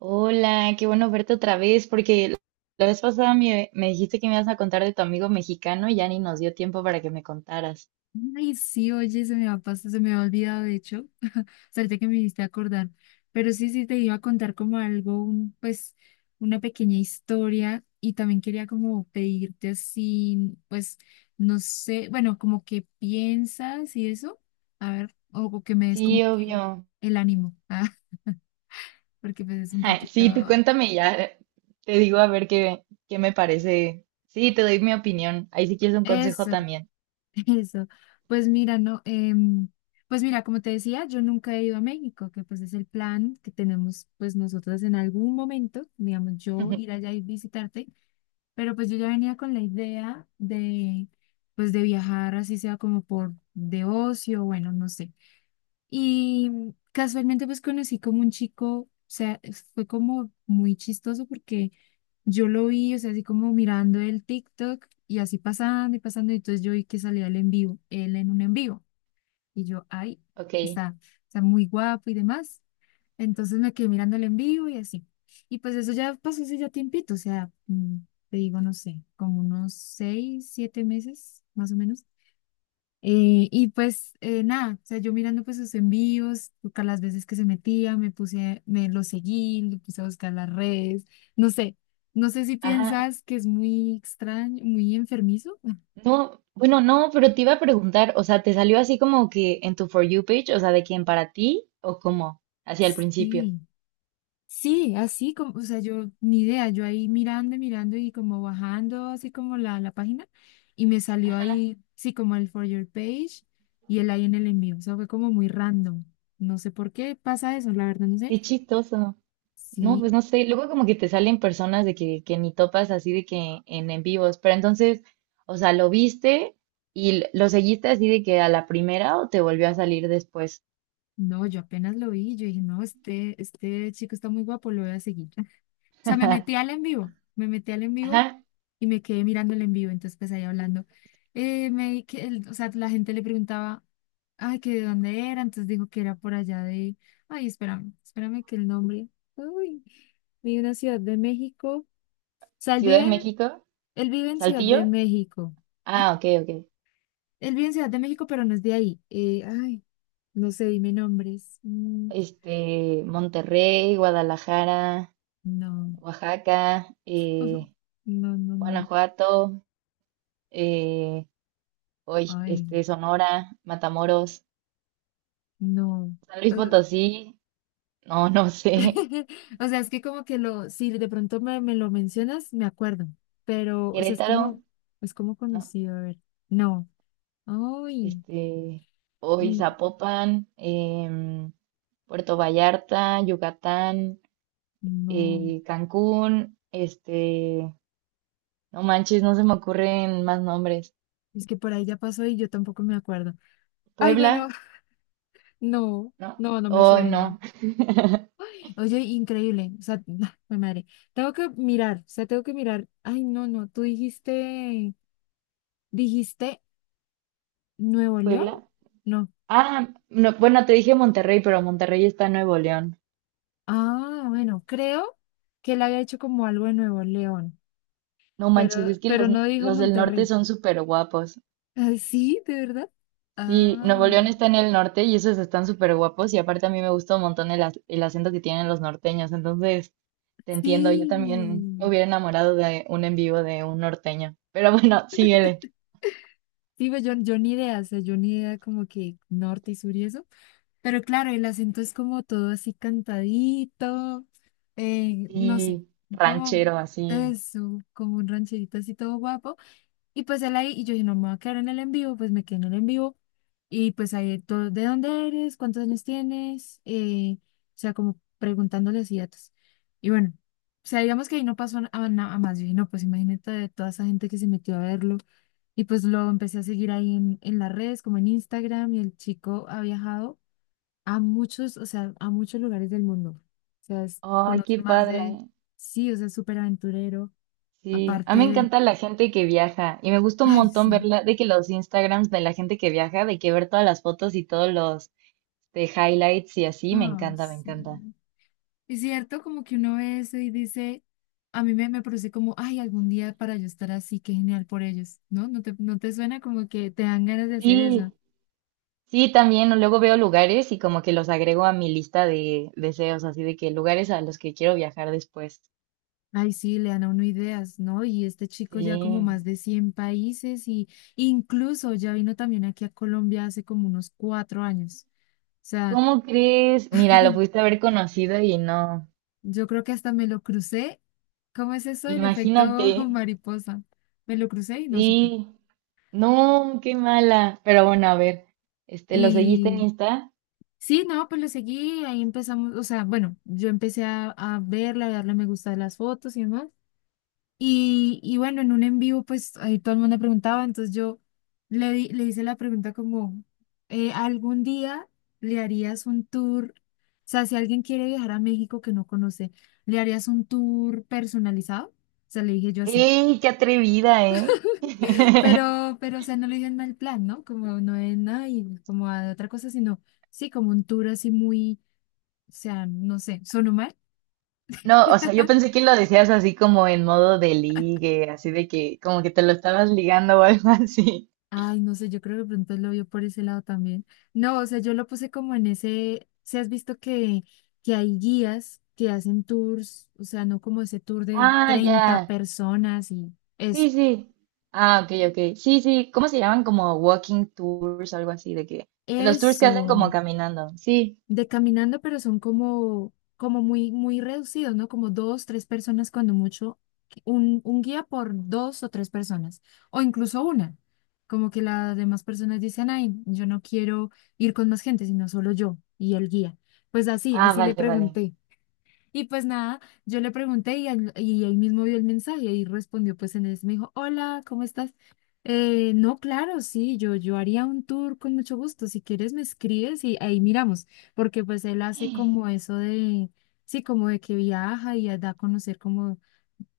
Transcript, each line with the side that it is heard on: right: Hola, qué bueno verte otra vez, porque la vez pasada me dijiste que me ibas a contar de tu amigo mexicano y ya ni nos dio tiempo para que me contaras.
left: Ay, sí, oye, se me va a pasar se me ha olvidado, de hecho, o sea, ahorita que me hiciste acordar, pero sí, sí, te iba a contar como algo, pues, una pequeña historia y también quería como pedirte así, pues, no sé, bueno, como que piensas y eso, a ver, o que me des
right: Sí,
left: como que
right: obvio.
left: el ánimo, ah, porque pues es un
right: Sí, tú
left: poquito,
right: cuéntame y ya, te digo a ver qué me parece. Sí, te doy mi opinión. Ahí si quieres un consejo
left: eso,
right: también.
left: eso, pues mira, no, pues mira, como te decía, yo nunca he ido a México, que pues es el plan que tenemos pues nosotros en algún momento, digamos, yo ir allá y visitarte, pero pues yo ya venía con la idea de pues de viajar así sea como por de ocio, bueno, no sé. Y casualmente pues conocí como un chico, o sea, fue como muy chistoso porque yo lo vi, o sea, así como mirando el TikTok y así pasando y pasando, y entonces yo vi que salía el en vivo, él en un en vivo, y yo, ay,
right: Ok.
left: está, está muy guapo y demás. Entonces me quedé mirando el en vivo y así. Y pues eso ya pasó hace ya tiempito, o sea, te digo, no sé, como unos 6, 7 meses, más o menos. Y pues nada, o sea, yo mirando pues sus envíos, buscar las veces que se metía, me puse, me lo seguí, le puse a buscar las redes, no sé, no sé, si
right: Ajá.
left: piensas que es muy extraño, muy enfermizo.
right: No, bueno, no, pero te iba a preguntar, o sea, ¿te salió así como que en tu For You page, o sea, de quién para ti o cómo? Hacia el principio.
left: Sí, sí, así como, o sea, yo ni idea, yo ahí mirando, y mirando y como bajando así como la página y me salió ahí, sí, como el For Your Page y él ahí en el envío, o sea, fue como muy random, no sé por qué pasa eso, la verdad no sé.
right: Qué chistoso. No, pues
left: Sí.
right: no sé, luego como que te salen personas de que ni topas así de que en vivos, pero entonces, o sea, lo viste y lo seguiste así de que a la primera o te volvió a salir después.
left: No, yo apenas lo vi, yo dije, no, este chico está muy guapo, lo voy a seguir. O sea, me metí al en vivo, me metí al en vivo
right: Ajá,
left: y me quedé mirando el en vivo, entonces pues ahí hablando. Me, di que o sea, la gente le preguntaba, ay, que de dónde era, entonces dijo que era por allá de, ay, espérame, espérame que el nombre, uy, vive en una ciudad de México, o sea, él
right: Ciudad
left: vive
right: de
left: en,
right: México,
left: él vive en Ciudad de
right: Saltillo,
left: México,
right: ah, ok, ok.
left: él vive en Ciudad de México, pero no es de ahí, ay, no sé, dime nombres. Mm,
right: Este, Monterrey, Guadalajara,
left: no.
right: Oaxaca,
left: Ujú.
right: eh,
left: No, no, no.
right: Guanajuato, eh, hoy,
left: Ay,
right: este, Sonora, Matamoros,
left: no.
right: San Luis
left: Ugh.
right: Potosí, no, no sé,
left: O sea, es que como que si de pronto me lo mencionas, me acuerdo. Pero, o sea, es
right: Querétaro.
left: como, es como
right: No.
left: conocido, a ver. No. Ay,
right: Este, hoy
left: y-
right: Zapopan, Puerto Vallarta, Yucatán,
left: no.
right: Cancún, este, no manches, no se me ocurren más nombres.
left: Es que por ahí ya pasó y yo tampoco me acuerdo. Ay, bueno,
right: Puebla,
left: no,
right: ¿no?
left: no, no me
right: Oh,
left: suena.
right: no,
left: Ay, oye, increíble. O sea, me madre. Tengo que mirar, o sea, tengo que mirar. Ay, no, no. Tú dijiste Nuevo León.
right: Puebla.
left: No.
right: Ah, no, bueno, te dije Monterrey, pero Monterrey está en Nuevo León.
left: Ah, bueno, creo que él había hecho como algo de Nuevo León,
right: No manches,
left: pero,
right: es que
left: pero no dijo
right: los del norte
left: Monterrey.
right: son súper guapos.
left: Ay, sí, ¿de verdad?
right: Sí,
left: Ah,
right: Nuevo León está en el norte y esos están súper guapos y aparte a mí me gusta un montón el, el acento que tienen los norteños, entonces te entiendo, yo también me
left: sí.
right: hubiera enamorado de un en vivo de un norteño, pero bueno, síguele,
left: Sí, pues yo ni idea, o sea, yo ni idea como que norte y sur y eso. Pero claro, el acento es como todo así cantadito, no sé,
right: sí,
left: como
right: ranchero así,
left: eso, como un rancherito así todo guapo. Y pues él ahí, y yo dije, no me voy a quedar en el en vivo, pues me quedé en el en vivo. Y pues ahí todo, ¿de dónde eres? ¿Cuántos años tienes? O sea, como preguntándole así datos. Y bueno, o sea, digamos que ahí no pasó a más. Yo dije, no, pues imagínate de toda esa gente que se metió a verlo. Y pues lo empecé a seguir ahí en las redes, como en Instagram, y el chico ha viajado a muchos, o sea, a muchos lugares del mundo. O sea,
right: ay, qué
left: conoce más
right: padre,
left: de,
right: ¿eh?
left: sí, o sea, es súper aventurero.
right: Sí, a mí me
left: Aparte,
right: encanta la gente que viaja y me gusta un
left: ay,
right: montón
left: sí.
right: verla, de que los Instagrams de la gente que viaja, de que ver todas las fotos y todos los de highlights y así, me
left: Ay,
right: encanta, me
left: sí.
right: encanta.
left: Es cierto, como que uno ve eso y dice, a mí me produce como, ay, algún día para yo estar así, qué genial por ellos, ¿no? ¿No te suena como que te dan ganas de hacer
right: Sí,
left: eso?
right: sí, también o luego veo lugares y como que los agrego a mi lista de deseos, así de que lugares a los que quiero viajar después.
left: Ay, sí, le dan a uno ideas, ¿no? Y este chico ya como
right: Sí.
left: más de 100 países y incluso ya vino también aquí a Colombia hace como unos 4 años. O sea,
right: ¿Cómo crees? Mira, lo pudiste haber conocido y no.
left: yo creo que hasta me lo crucé. ¿Cómo es eso del efecto
right: Imagínate.
left: mariposa? Me lo crucé y no supe.
right: Sí. No, qué mala. Pero bueno, a ver. Este, ¿lo seguiste en
left: y
right: Insta?
left: Sí, no, pues lo seguí, ahí empezamos, o sea, bueno, yo empecé a verla, a darle me gusta a las fotos y demás. Y bueno, en un en vivo, pues ahí todo el mundo preguntaba, entonces yo le hice la pregunta como, ¿algún día le harías un tour? O sea, si alguien quiere viajar a México que no conoce, ¿le harías un tour personalizado? O sea, le dije yo así.
right: ¡Ey, qué atrevida, eh!
left: Pero, o sea, no lo dije en mal plan, ¿no? Como no es nada y como a otra cosa, sino sí, como un tour así muy. O sea, no sé, ¿sonó mal?
right: No, o sea, yo pensé que lo decías así como en modo de ligue, así de que como que te lo estabas ligando o algo así.
left: Ay, no sé, yo creo que de pronto lo vio por ese lado también. No, o sea, yo lo puse como en ese, si has visto que hay guías que hacen tours, o sea, no como ese tour de
right: Ah,
left: 30
right: ya.
left: personas y eso.
right: Sí, sí. Ah, ok, ok. Sí, sí. ¿Cómo se llaman? Como walking tours, algo así, de que, de los tours que hacen como
left: Eso.
right: caminando. Sí.
left: De caminando, pero son como muy, muy reducidos, ¿no? Como dos, tres personas cuando mucho, un guía por dos o tres personas, o incluso una. Como que las demás personas dicen, ay, yo no quiero ir con más gente, sino solo yo y el guía. Pues así,
right: Ah,
left: así le
right: vale, vale.
left: pregunté. Y pues nada, yo le pregunté y él mismo vio el mensaje y respondió pues en eso. Me dijo, hola, ¿cómo estás? No, claro, sí, yo haría un tour con mucho gusto. Si quieres me escribes y ahí miramos, porque pues él hace como eso de, sí, como de que viaja y da a conocer como,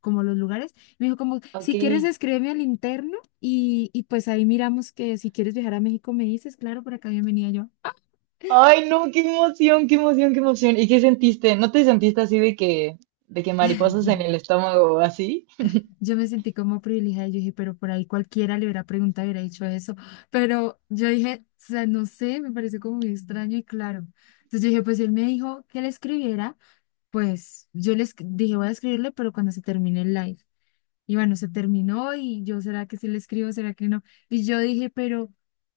left: como los lugares. Me dijo como,
right: Ok.
left: si quieres escríbeme al interno y pues ahí miramos que si quieres viajar a México me dices, claro, por acá bienvenida yo.
right: Ay, no, qué emoción, qué emoción, qué emoción. ¿Y qué sentiste? ¿No te sentiste así de que mariposas en el estómago o así?
left: Yo me sentí como privilegiada, y yo dije, pero por ahí cualquiera le hubiera preguntado, hubiera dicho eso, pero yo dije, o sea, no sé, me pareció como muy extraño y claro. Entonces yo dije, pues él me dijo que le escribiera, pues yo le dije, voy a escribirle, pero cuando se termine el live. Y bueno, se terminó y yo, ¿será que sí le escribo, será que no? Y yo dije, pero,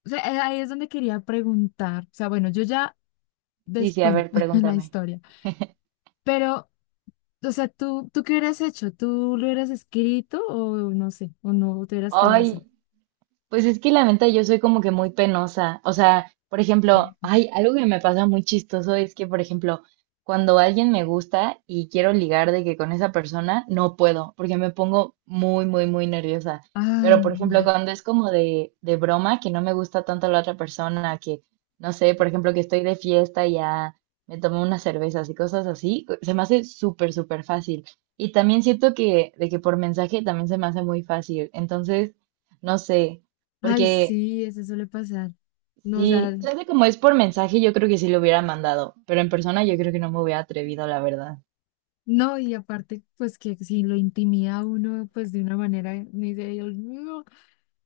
left: o sea, ahí es donde quería preguntar, o sea, bueno, yo ya,
right: Sí, sí, a
left: bueno,
right: ver,
left: la
right: pregúntame.
left: historia. Pero o sea, ¿Tú qué hubieras hecho? ¿Tú lo hubieras escrito o no sé, o no, o te hubieras quedado
right: Ay,
left: así?
right: pues es que la neta yo soy como que muy penosa. O sea, por ejemplo, hay algo que me pasa muy chistoso es que, por ejemplo, cuando alguien me gusta y quiero ligar de que con esa persona, no puedo, porque me pongo muy, muy, muy nerviosa.
left: Ay,
right: Pero, por
left: no.
right: ejemplo, cuando es como de broma, que no me gusta tanto la otra persona, que, no sé, por ejemplo, que estoy de fiesta y ya me tomo unas cervezas y cosas así, se me hace súper, súper fácil. Y también siento que, de que por mensaje también se me hace muy fácil. Entonces no sé,
left: Ay,
right: porque
left: sí, eso suele pasar. No, o sea,
right: sí, tal vez como es por mensaje, yo creo que sí lo hubiera mandado, pero en persona yo creo que no me hubiera atrevido, la verdad.
left: no, y aparte, pues que si lo intimida a uno, pues de una manera, ni de Dios mío.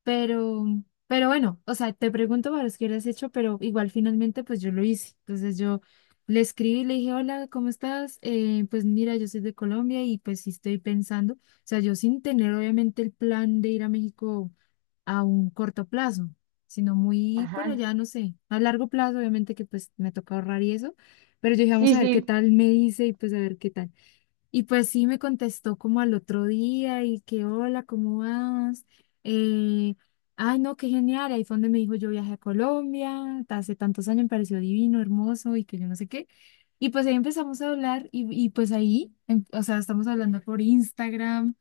left: Pero, pero bueno, o sea, te pregunto para los que lo has hecho, pero igual finalmente pues yo lo hice. Entonces yo le escribí, le dije, hola, ¿cómo estás? Pues mira, yo soy de Colombia y pues sí estoy pensando, o sea, yo sin tener obviamente el plan de ir a México a un corto plazo, sino muy por
right: Ajá.
left: allá, no sé, a largo plazo, obviamente que pues me toca ahorrar y eso, pero yo dije, vamos
right: Sí,
left: a ver qué
right: sí.
left: tal me dice y pues a ver qué tal. Y pues sí me contestó como al otro día y que hola, ¿cómo vas? Eh, ay, no, qué genial. Ahí fue donde me dijo yo viajé a Colombia, hace tantos años me pareció divino, hermoso y que yo no sé qué. Y pues ahí empezamos a hablar y pues ahí, o sea, estamos hablando por Instagram,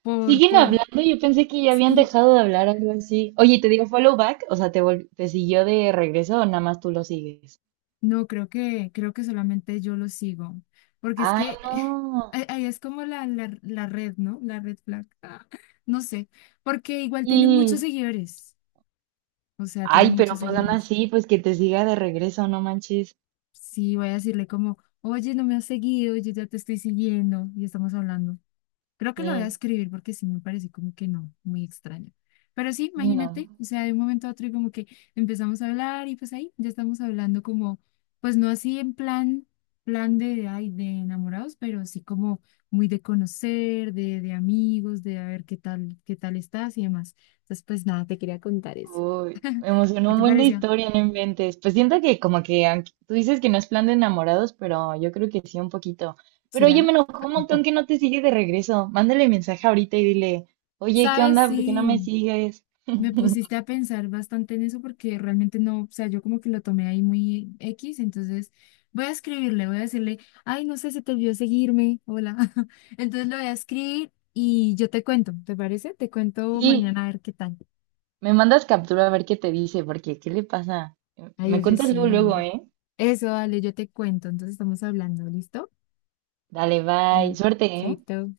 left: por,
right: Siguen
left: por,
right: hablando, yo pensé que ya habían
left: sí,
right: dejado de hablar, algo así. Oye, ¿te digo follow back? O sea, ¿te, te siguió de regreso o nada más tú lo sigues?
left: no, creo que solamente yo lo sigo, porque es
right: Ay,
left: que
right: no.
left: ahí es como la red, ¿no? La red flag, no sé, porque igual tiene muchos
right: Y,
left: seguidores. O sea, tiene
right: ay,
left: muchos
right: pero pues aún
left: seguidores.
right: así, pues que te siga de regreso, no manches.
left: Sí, voy a decirle como, oye, no me has seguido, yo ya te estoy siguiendo y estamos hablando. Creo que lo voy a
right: Sí,
left: escribir porque sí me parece como que no, muy extraño. Pero sí,
right: sí,
left: imagínate,
right: no.
left: o sea, de un momento a otro y como que empezamos a hablar y pues ahí ya estamos hablando como, pues no así en plan de, ay, de enamorados, pero sí como muy de conocer, de amigos, de a ver qué tal, estás y demás. Entonces, pues nada, te quería contar eso.
right: Uy, me emocionó
left: ¿Qué
right: un
left: te
right: buen de
left: pareció?
right: historia, no inventes. Pues siento que como que aunque tú dices que no es plan de enamorados, pero yo creo que sí un poquito. Pero oye,
left: ¿Será?
right: me enojó un montón que no te sigue de regreso. Mándale mensaje ahorita y dile, oye, ¿qué
left: ¿Sabes?
right: onda? ¿Por qué no me
left: Sí,
right: sigues?
left: me pusiste a pensar bastante en eso porque realmente no, o sea, yo como que lo tomé ahí muy X, entonces voy a escribirle, voy a decirle, ay, no sé, se te olvidó seguirme, hola. Entonces lo voy a escribir y yo te cuento, ¿te parece? Te cuento
right: Sí,
left: mañana a ver qué tal.
right: me mandas captura a ver qué te dice, porque ¿qué le pasa?
left: Ay,
right: Me
left: oye,
right: cuentas luego, luego,
left: sí,
right: ¿eh?
left: eso, dale, yo te cuento, entonces estamos hablando, ¿listo?
right: Dale, bye.
left: Bueno,
right: Suerte, ¿eh?
left: chaito.